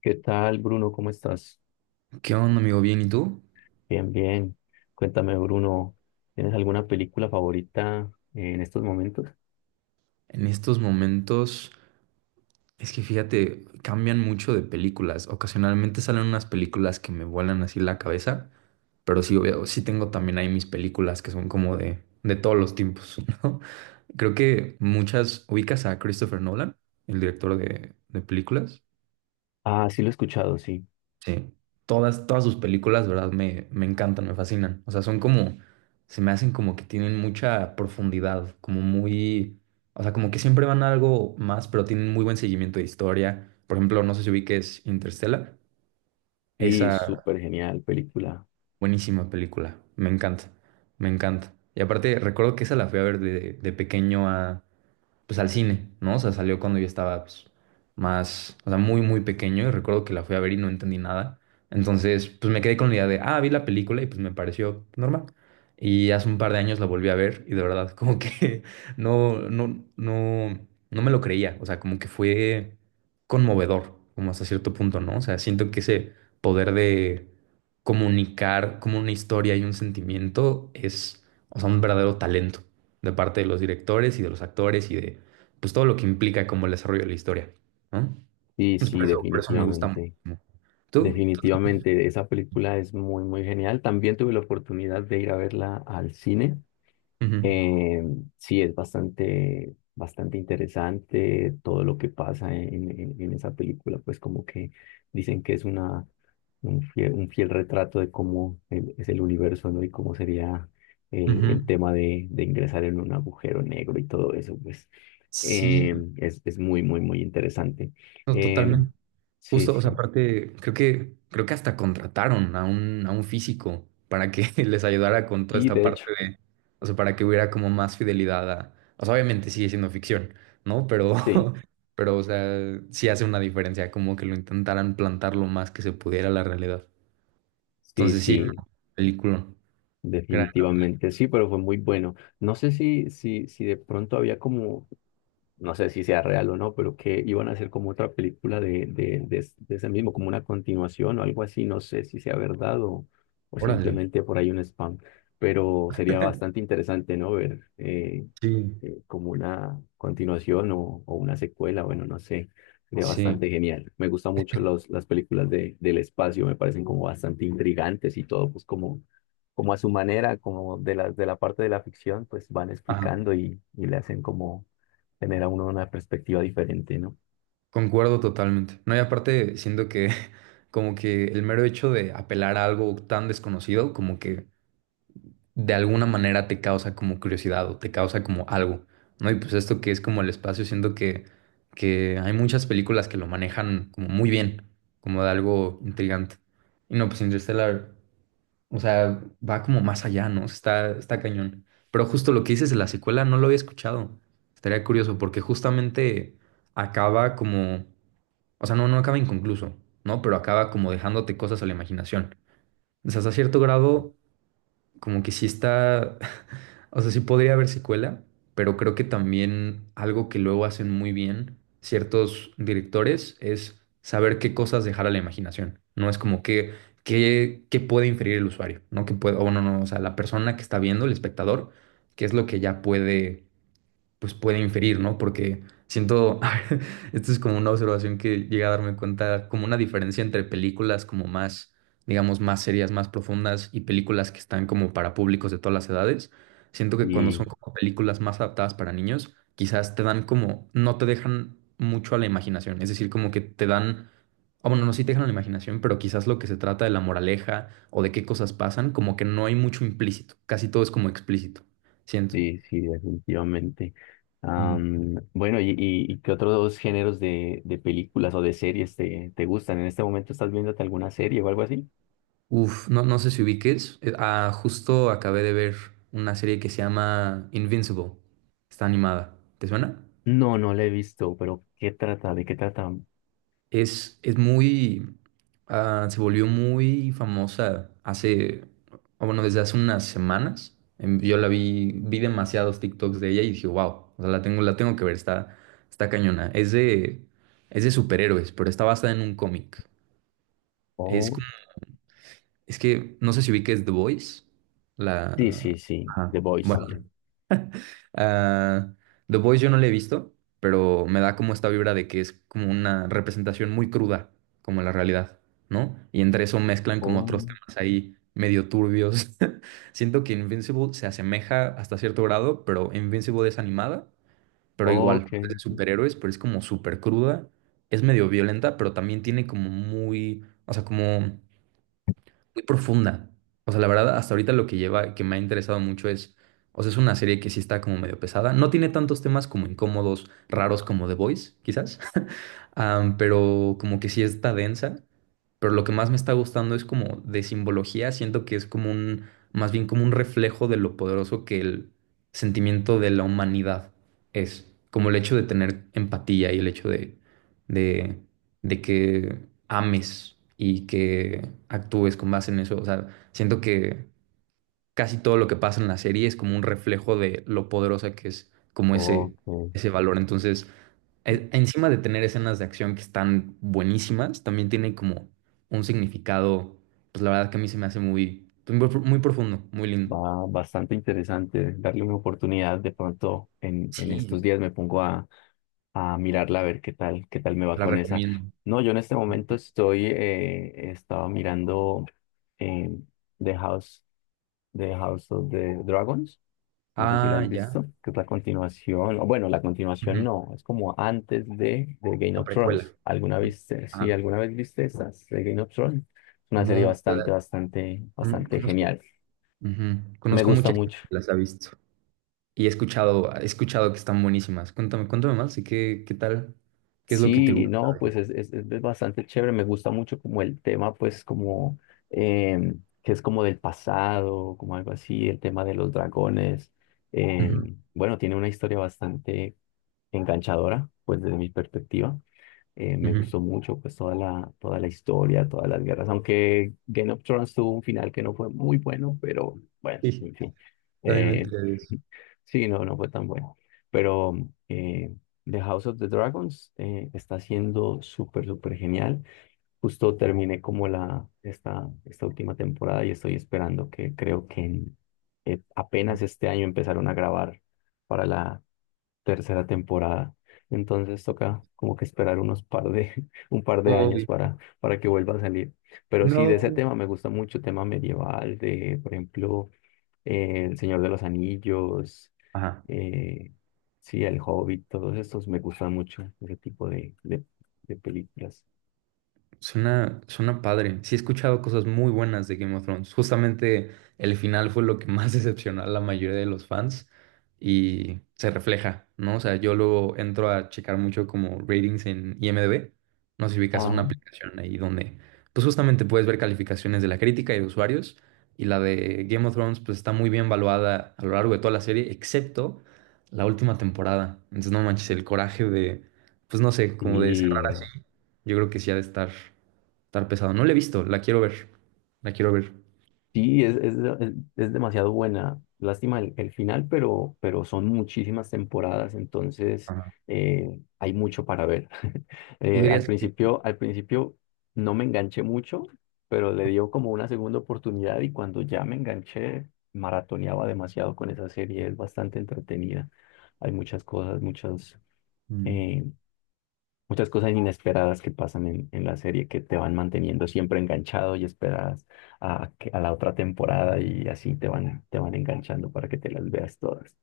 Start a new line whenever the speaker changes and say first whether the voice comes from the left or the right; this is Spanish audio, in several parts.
left: ¿Qué tal, Bruno? ¿Cómo estás?
right: ¿Qué onda, amigo? Bien, ¿y tú?
left: Bien, bien. Cuéntame, Bruno, ¿tienes alguna película favorita en estos momentos?
right: En estos momentos, es que fíjate, cambian mucho de películas. Ocasionalmente salen unas películas que me vuelan así la cabeza, pero sí, obvio, sí tengo también ahí mis películas que son como de todos los tiempos, ¿no? Creo que muchas ubicas a Christopher Nolan, el director de películas.
left: Ah, sí, lo he escuchado, sí.
right: Sí, todas sus películas, ¿verdad? Me encantan, me fascinan. O sea, son como, se me hacen como que tienen mucha profundidad, como muy, o sea, como que siempre van a algo más, pero tienen muy buen seguimiento de historia. Por ejemplo, no sé si ubiques Interstellar,
left: Sí,
right: esa
left: súper genial película.
right: buenísima película, me encanta, me encanta. Y aparte, recuerdo que esa la fui a ver de pequeño a, pues al cine, ¿no? O sea, salió cuando yo estaba pues, más, o sea, muy, muy pequeño y recuerdo que la fui a ver y no entendí nada. Entonces, pues me quedé con la idea de, ah, vi la película y pues me pareció normal. Y hace un par de años la volví a ver y de verdad como que no, no, no, no me lo creía. O sea, como que fue conmovedor, como hasta cierto punto, ¿no? O sea, siento que ese poder de comunicar como una historia y un sentimiento es, o sea, un verdadero talento de parte de los directores y de los actores y de pues todo lo que implica como el desarrollo de la historia, ¿no?
left: Sí,
right: Entonces, por
left: sí,
right: eso, por eso me gusta
left: definitivamente.
right: muchísimo. ¿Tú?
left: Definitivamente, esa película es muy, muy genial. También tuve la oportunidad de ir a verla al cine.
right: Ujú,
left: Eh, sí, es bastante, bastante interesante todo lo que pasa en esa película, pues como que dicen que es un un fiel retrato de cómo es el universo, ¿no? Y cómo sería
right: ujú.
left: el tema de ingresar en un agujero negro y todo eso, pues
right: Sí,
left: es muy, muy, muy interesante.
right: no,
left: Eh,
right: totalmente.
left: sí,
right: Justo, o sea,
left: sí,
right: aparte, creo que hasta contrataron a un físico para que les ayudara con toda
left: y
right: esta
left: de
right: parte
left: hecho,
right: de, o sea, para que hubiera como más fidelidad a, o sea, obviamente sigue siendo ficción, ¿no? Pero,
left: sí,
right: pero, o sea, sí hace una diferencia, como que lo intentaran plantar lo más que se pudiera la realidad.
left: sí,
right: Entonces sí, no,
left: sí.
right: película. Gran.
left: Definitivamente sí, pero fue muy bueno. No sé si de pronto había como, no sé si sea real o no, pero que iban a hacer como otra película de ese mismo, como una continuación o algo así. No sé si sea verdad o
right: Órale.
left: simplemente por ahí un spam, pero sería bastante interesante, ¿no? Ver eh,
right: Sí.
left: eh, como una continuación o una secuela, bueno, no sé, sería
right: Sí.
left: bastante genial. Me gustan mucho las películas del espacio, me parecen como bastante intrigantes y todo, pues como, como a su manera, como de de la parte de la ficción, pues van
right: Ajá.
left: explicando y le hacen como tener a uno una perspectiva diferente, ¿no?
right: Concuerdo totalmente. No, y aparte siento que como que el mero hecho de apelar a algo tan desconocido, como que de alguna manera te causa como curiosidad o te causa como algo, ¿no? Y pues esto que es como el espacio, siento que hay muchas películas que lo manejan como muy bien, como de algo intrigante. Y no, pues Interstellar. O sea, va como más allá, ¿no? O sea, está, está cañón. Pero justo lo que dices de la secuela no lo había escuchado. Estaría curioso porque justamente acaba como, o sea, no, no acaba inconcluso, ¿no? Pero acaba como dejándote cosas a la imaginación. O sea, hasta cierto grado, como que sí está, o sea, sí podría haber secuela, pero creo que también algo que luego hacen muy bien ciertos directores es saber qué cosas dejar a la imaginación. No es como que, qué, qué puede inferir el usuario, ¿no? Que puede, o no, no, o sea, la persona que está viendo, el espectador, qué es lo que ya puede pues puede inferir, ¿no? Porque siento, esto es como una observación que llegué a darme cuenta, como una diferencia entre películas como más, digamos, más serias, más profundas y películas que están como para públicos de todas las edades. Siento que cuando
left: Sí,
right: son como películas más adaptadas para niños, quizás te dan como, no te dejan mucho a la imaginación, es decir, como que te dan... Ah, bueno, no, sí te dejan a la imaginación, pero quizás lo que se trata de la moraleja o de qué cosas pasan, como que no hay mucho implícito, casi todo es como explícito, siento.
left: sí, sí, definitivamente.
right: Ujú.
left: Bueno, y qué otros dos géneros de películas o de series te gustan? ¿En este momento estás viéndote alguna serie o algo así?
right: Uf, no, no sé si ubiques. Ah, justo acabé de ver una serie que se llama Invincible. Está animada. ¿Te suena?
left: No, no la he visto, pero ¿qué trata? ¿De qué trata?
right: Es muy... ah, se volvió muy famosa hace... o bueno, desde hace unas semanas. Yo la vi, vi demasiados TikToks de ella y dije, wow, o sea, la tengo que ver, está, está cañona. Es de superhéroes, pero está basada en un cómic. Es
left: Oh,
right: como, es que no sé si ubiques The Voice.
left: sí,
right: La...
left: sí, sí,
right: Ajá.
left: The Voice.
right: Ah, The Boys yo no la he visto, pero me da como esta vibra de que es como una representación muy cruda, como la realidad, ¿no? Y entre eso mezclan como
left: Oh,
right: otros temas ahí medio turbios. Siento que Invincible se asemeja hasta cierto grado, pero Invincible es animada, pero igual,
left: ok,
right: es de superhéroes, pero es como súper cruda, es medio violenta, pero también tiene como muy, o sea, como muy profunda. O sea, la verdad, hasta ahorita lo que lleva, que me ha interesado mucho es, o sea, es una serie que sí está como medio pesada. No tiene tantos temas como incómodos, raros como The Voice, quizás, pero como que sí está densa. Pero lo que más me está gustando es como de simbología. Siento que es como un, más bien como un reflejo de lo poderoso que el sentimiento de la humanidad es. Como el hecho de tener empatía y el hecho de, de que ames y que actúes con base en eso. O sea, siento que casi todo lo que pasa en la serie es como un reflejo de lo poderosa que es como ese,
left: ok.
right: ese valor. Entonces e- encima de tener escenas de acción que están buenísimas, también tiene como un significado, pues la verdad que a mí se me hace muy, pues, muy, pro- muy profundo, muy lindo.
left: Va bastante interesante darle una oportunidad. De pronto en estos
right: Sí,
left: días me pongo a mirarla a ver qué tal me va
right: la
left: con esa.
right: recomiendo.
left: No, yo en este momento estoy, estaba mirando eh, The House, The House of the Dragons. No sé si lo
right: Ah,
left: has
right: ya.
left: visto, que es la continuación. O bueno, la continuación
right: Ujú,
left: no, es como antes de Game
right: la
left: of
right: precuela.
left: Thrones. ¿Alguna
right: Ujú,
left: viste? Sí,
right: ah,
left: alguna vez viste esas de Game of Thrones. Es una serie
right: no,
left: bastante,
right: la-
left: bastante,
right: con-
left: bastante
right: conozco,
left: genial.
right: ujú,
left: Me
right: conozco
left: gusta
right: mucha gente
left: mucho.
right: que las ha visto y he escuchado que están buenísimas. Cuéntame, cuéntame más, ¿y qué, qué tal? ¿Qué es lo que te
left: Sí,
right: gusta?
left: no, pues es bastante chévere. Me gusta mucho como el tema, pues como que es como del pasado, como algo así, el tema de los dragones.
right: Ujú,
left: Em, bueno, tiene una historia bastante enganchadora, pues desde mi perspectiva. Me
right: ujú.
left: gustó mucho pues toda toda la historia, todas las guerras, aunque Game of Thrones tuvo un final que no fue muy bueno, pero bueno,
right: Sí,
left: en fin.
right: también me
left: Eh,
right: enteré de eso.
left: sí, no, no fue tan bueno. Pero eh, The House of the Dragons está siendo súper, súper genial. Justo terminé como esta última temporada y estoy esperando que creo que apenas este año empezaron a grabar para la tercera temporada. Entonces toca como que esperar un par de años
right: Uy,
left: para que vuelva a salir. Pero sí, de ese
right: no.
left: tema me gusta mucho, tema medieval, de, por ejemplo, El Señor de los Anillos,
right: Ajá,
left: eh, sí, El Hobbit, todos estos me gustan mucho, ese tipo de películas.
right: suena, suena padre. Sí he escuchado cosas muy buenas de Game of Thrones. Justamente el final fue lo que más decepcionó a la mayoría de los fans y se refleja, ¿no? O sea, yo luego entro a checar mucho como ratings en IMDb. No sé si ubicas, es
left: Ajá.
right: una aplicación ahí donde pues justamente puedes ver calificaciones de la crítica y de usuarios y la de Game of Thrones pues está muy bien evaluada a lo largo de toda la serie, excepto la última temporada. Entonces no manches, el coraje de, pues no sé, como de cerrar
left: Y
right: así. Yo creo que sí ha de estar, estar pesado. No la he visto, la quiero ver. La quiero ver.
left: sí, es demasiado buena. Lástima el final, pero son muchísimas temporadas, entonces
right: Ajá.
left: hay mucho para ver.
right: ¿Tú dirías que...
left: Al principio no me enganché mucho, pero le dio como una segunda oportunidad y cuando ya me enganché, maratoneaba demasiado con esa serie. Es bastante entretenida. Hay muchas cosas, muchas,
right: Mm,
left: eh, muchas cosas inesperadas que pasan en la serie que te van manteniendo siempre enganchado y esperadas a la otra temporada y así te van enganchando para que te las veas todas.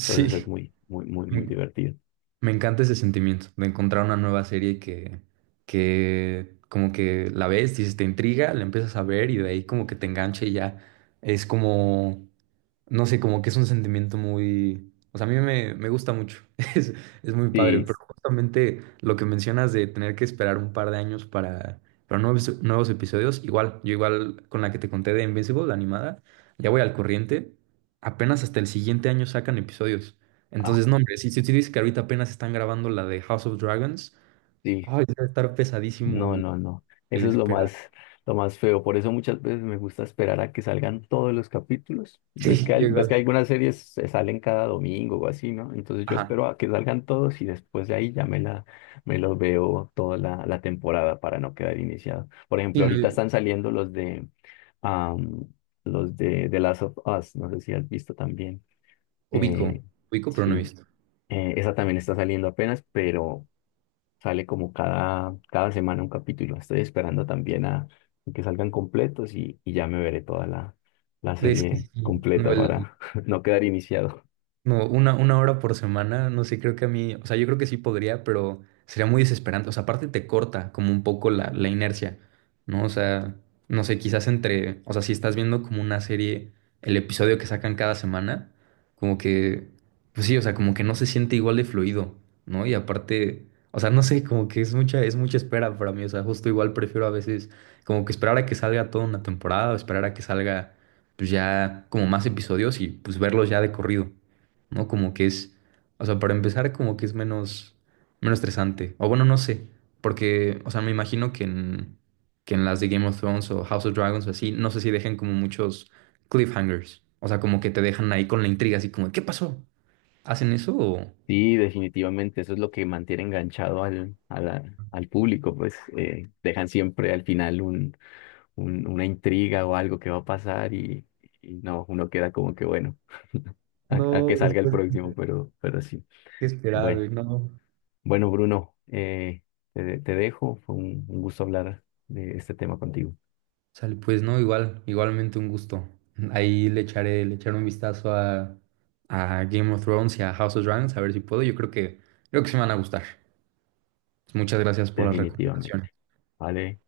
left: Entonces es muy, muy, muy, muy divertido.
right: me encanta ese sentimiento de encontrar una nueva serie que como que la ves, dices, te intriga, la empiezas a ver y de ahí como que te engancha y ya es como, no sé, como que es un sentimiento muy, o sea, a mí me, me gusta mucho, es, es muy padre,
left: Sí,
right: pero justamente lo que mencionas de tener que esperar un par de años para nuevos, nuevos episodios, igual, yo igual con la que te conté de Invincible, la animada, ya voy al corriente, apenas hasta el siguiente año sacan episodios.
left: ah,
right: Entonces, no, hombre, si, si tú dices que ahorita apenas están grabando la de House of Dragons,
left: sí.
right: ay, debe estar pesadísimo
left: No, no, no.
right: el
left: Eso es
right: esperar.
left: lo más feo. Por eso muchas veces me gusta esperar a que salgan todos los capítulos.
right: Sí, yo
left: Ves que
right: igual.
left: algunas series se salen cada domingo o así, ¿no? Entonces yo
right: Ajá.
left: espero a que salgan todos y después de ahí ya me los veo toda la temporada para no quedar iniciado. Por
right: Sí,
left: ejemplo, ahorita
right: no,
left: están saliendo am, los de The Last of Us. No sé si has visto también.
right: ubico,
left: Eh,
right: ubico, pero no he
left: sí,
right: visto.
left: esa también está saliendo apenas, pero sale como cada, cada semana un capítulo. Estoy esperando también a que salgan completos y ya me veré toda la
right: Es que
left: serie
right: sí, no,
left: completa
right: el,
left: para no quedar iniciado.
right: no, una hora por semana, no sé, creo que a mí, o sea, yo creo que sí podría, pero sería muy desesperante. O sea, aparte te corta como un poco la, la inercia, ¿no? O sea, no sé, quizás entre, o sea, si estás viendo como una serie, el episodio que sacan cada semana, como que, pues sí, o sea, como que no se siente igual de fluido, ¿no? Y aparte, o sea, no sé, como que es mucha espera para mí, o sea, justo igual prefiero a veces como que esperar a que salga toda una temporada o esperar a que salga, pues ya como más episodios y pues verlos ya de corrido. ¿No? Como que es, o sea, para empezar, como que es menos, menos estresante. O bueno, no sé, porque, o sea, me imagino que en las de Game of Thrones o House of Dragons o así, no sé si dejen como muchos cliffhangers. O sea, como que te dejan ahí con la intriga, así como, ¿qué pasó? ¿Hacen eso o...?
left: Sí, definitivamente, eso es lo que mantiene enganchado al público, pues dejan siempre al final una intriga o algo que va a pasar y no, uno queda como que bueno, a
right: No,
left: que salga el
right: después hay
left: próximo, pero sí.
right: que esperar,
left: Bueno.
right: güey, no.
left: Bueno, Bruno, te dejo. Fue un gusto hablar de este tema contigo,
right: Sale, pues no, igual, igualmente un gusto. Ahí le echaré un vistazo a Game of Thrones y a House of Dragons, a ver si puedo. Yo creo que se me van a gustar. Muchas gracias por las recomendaciones.
left: definitivamente. Vale.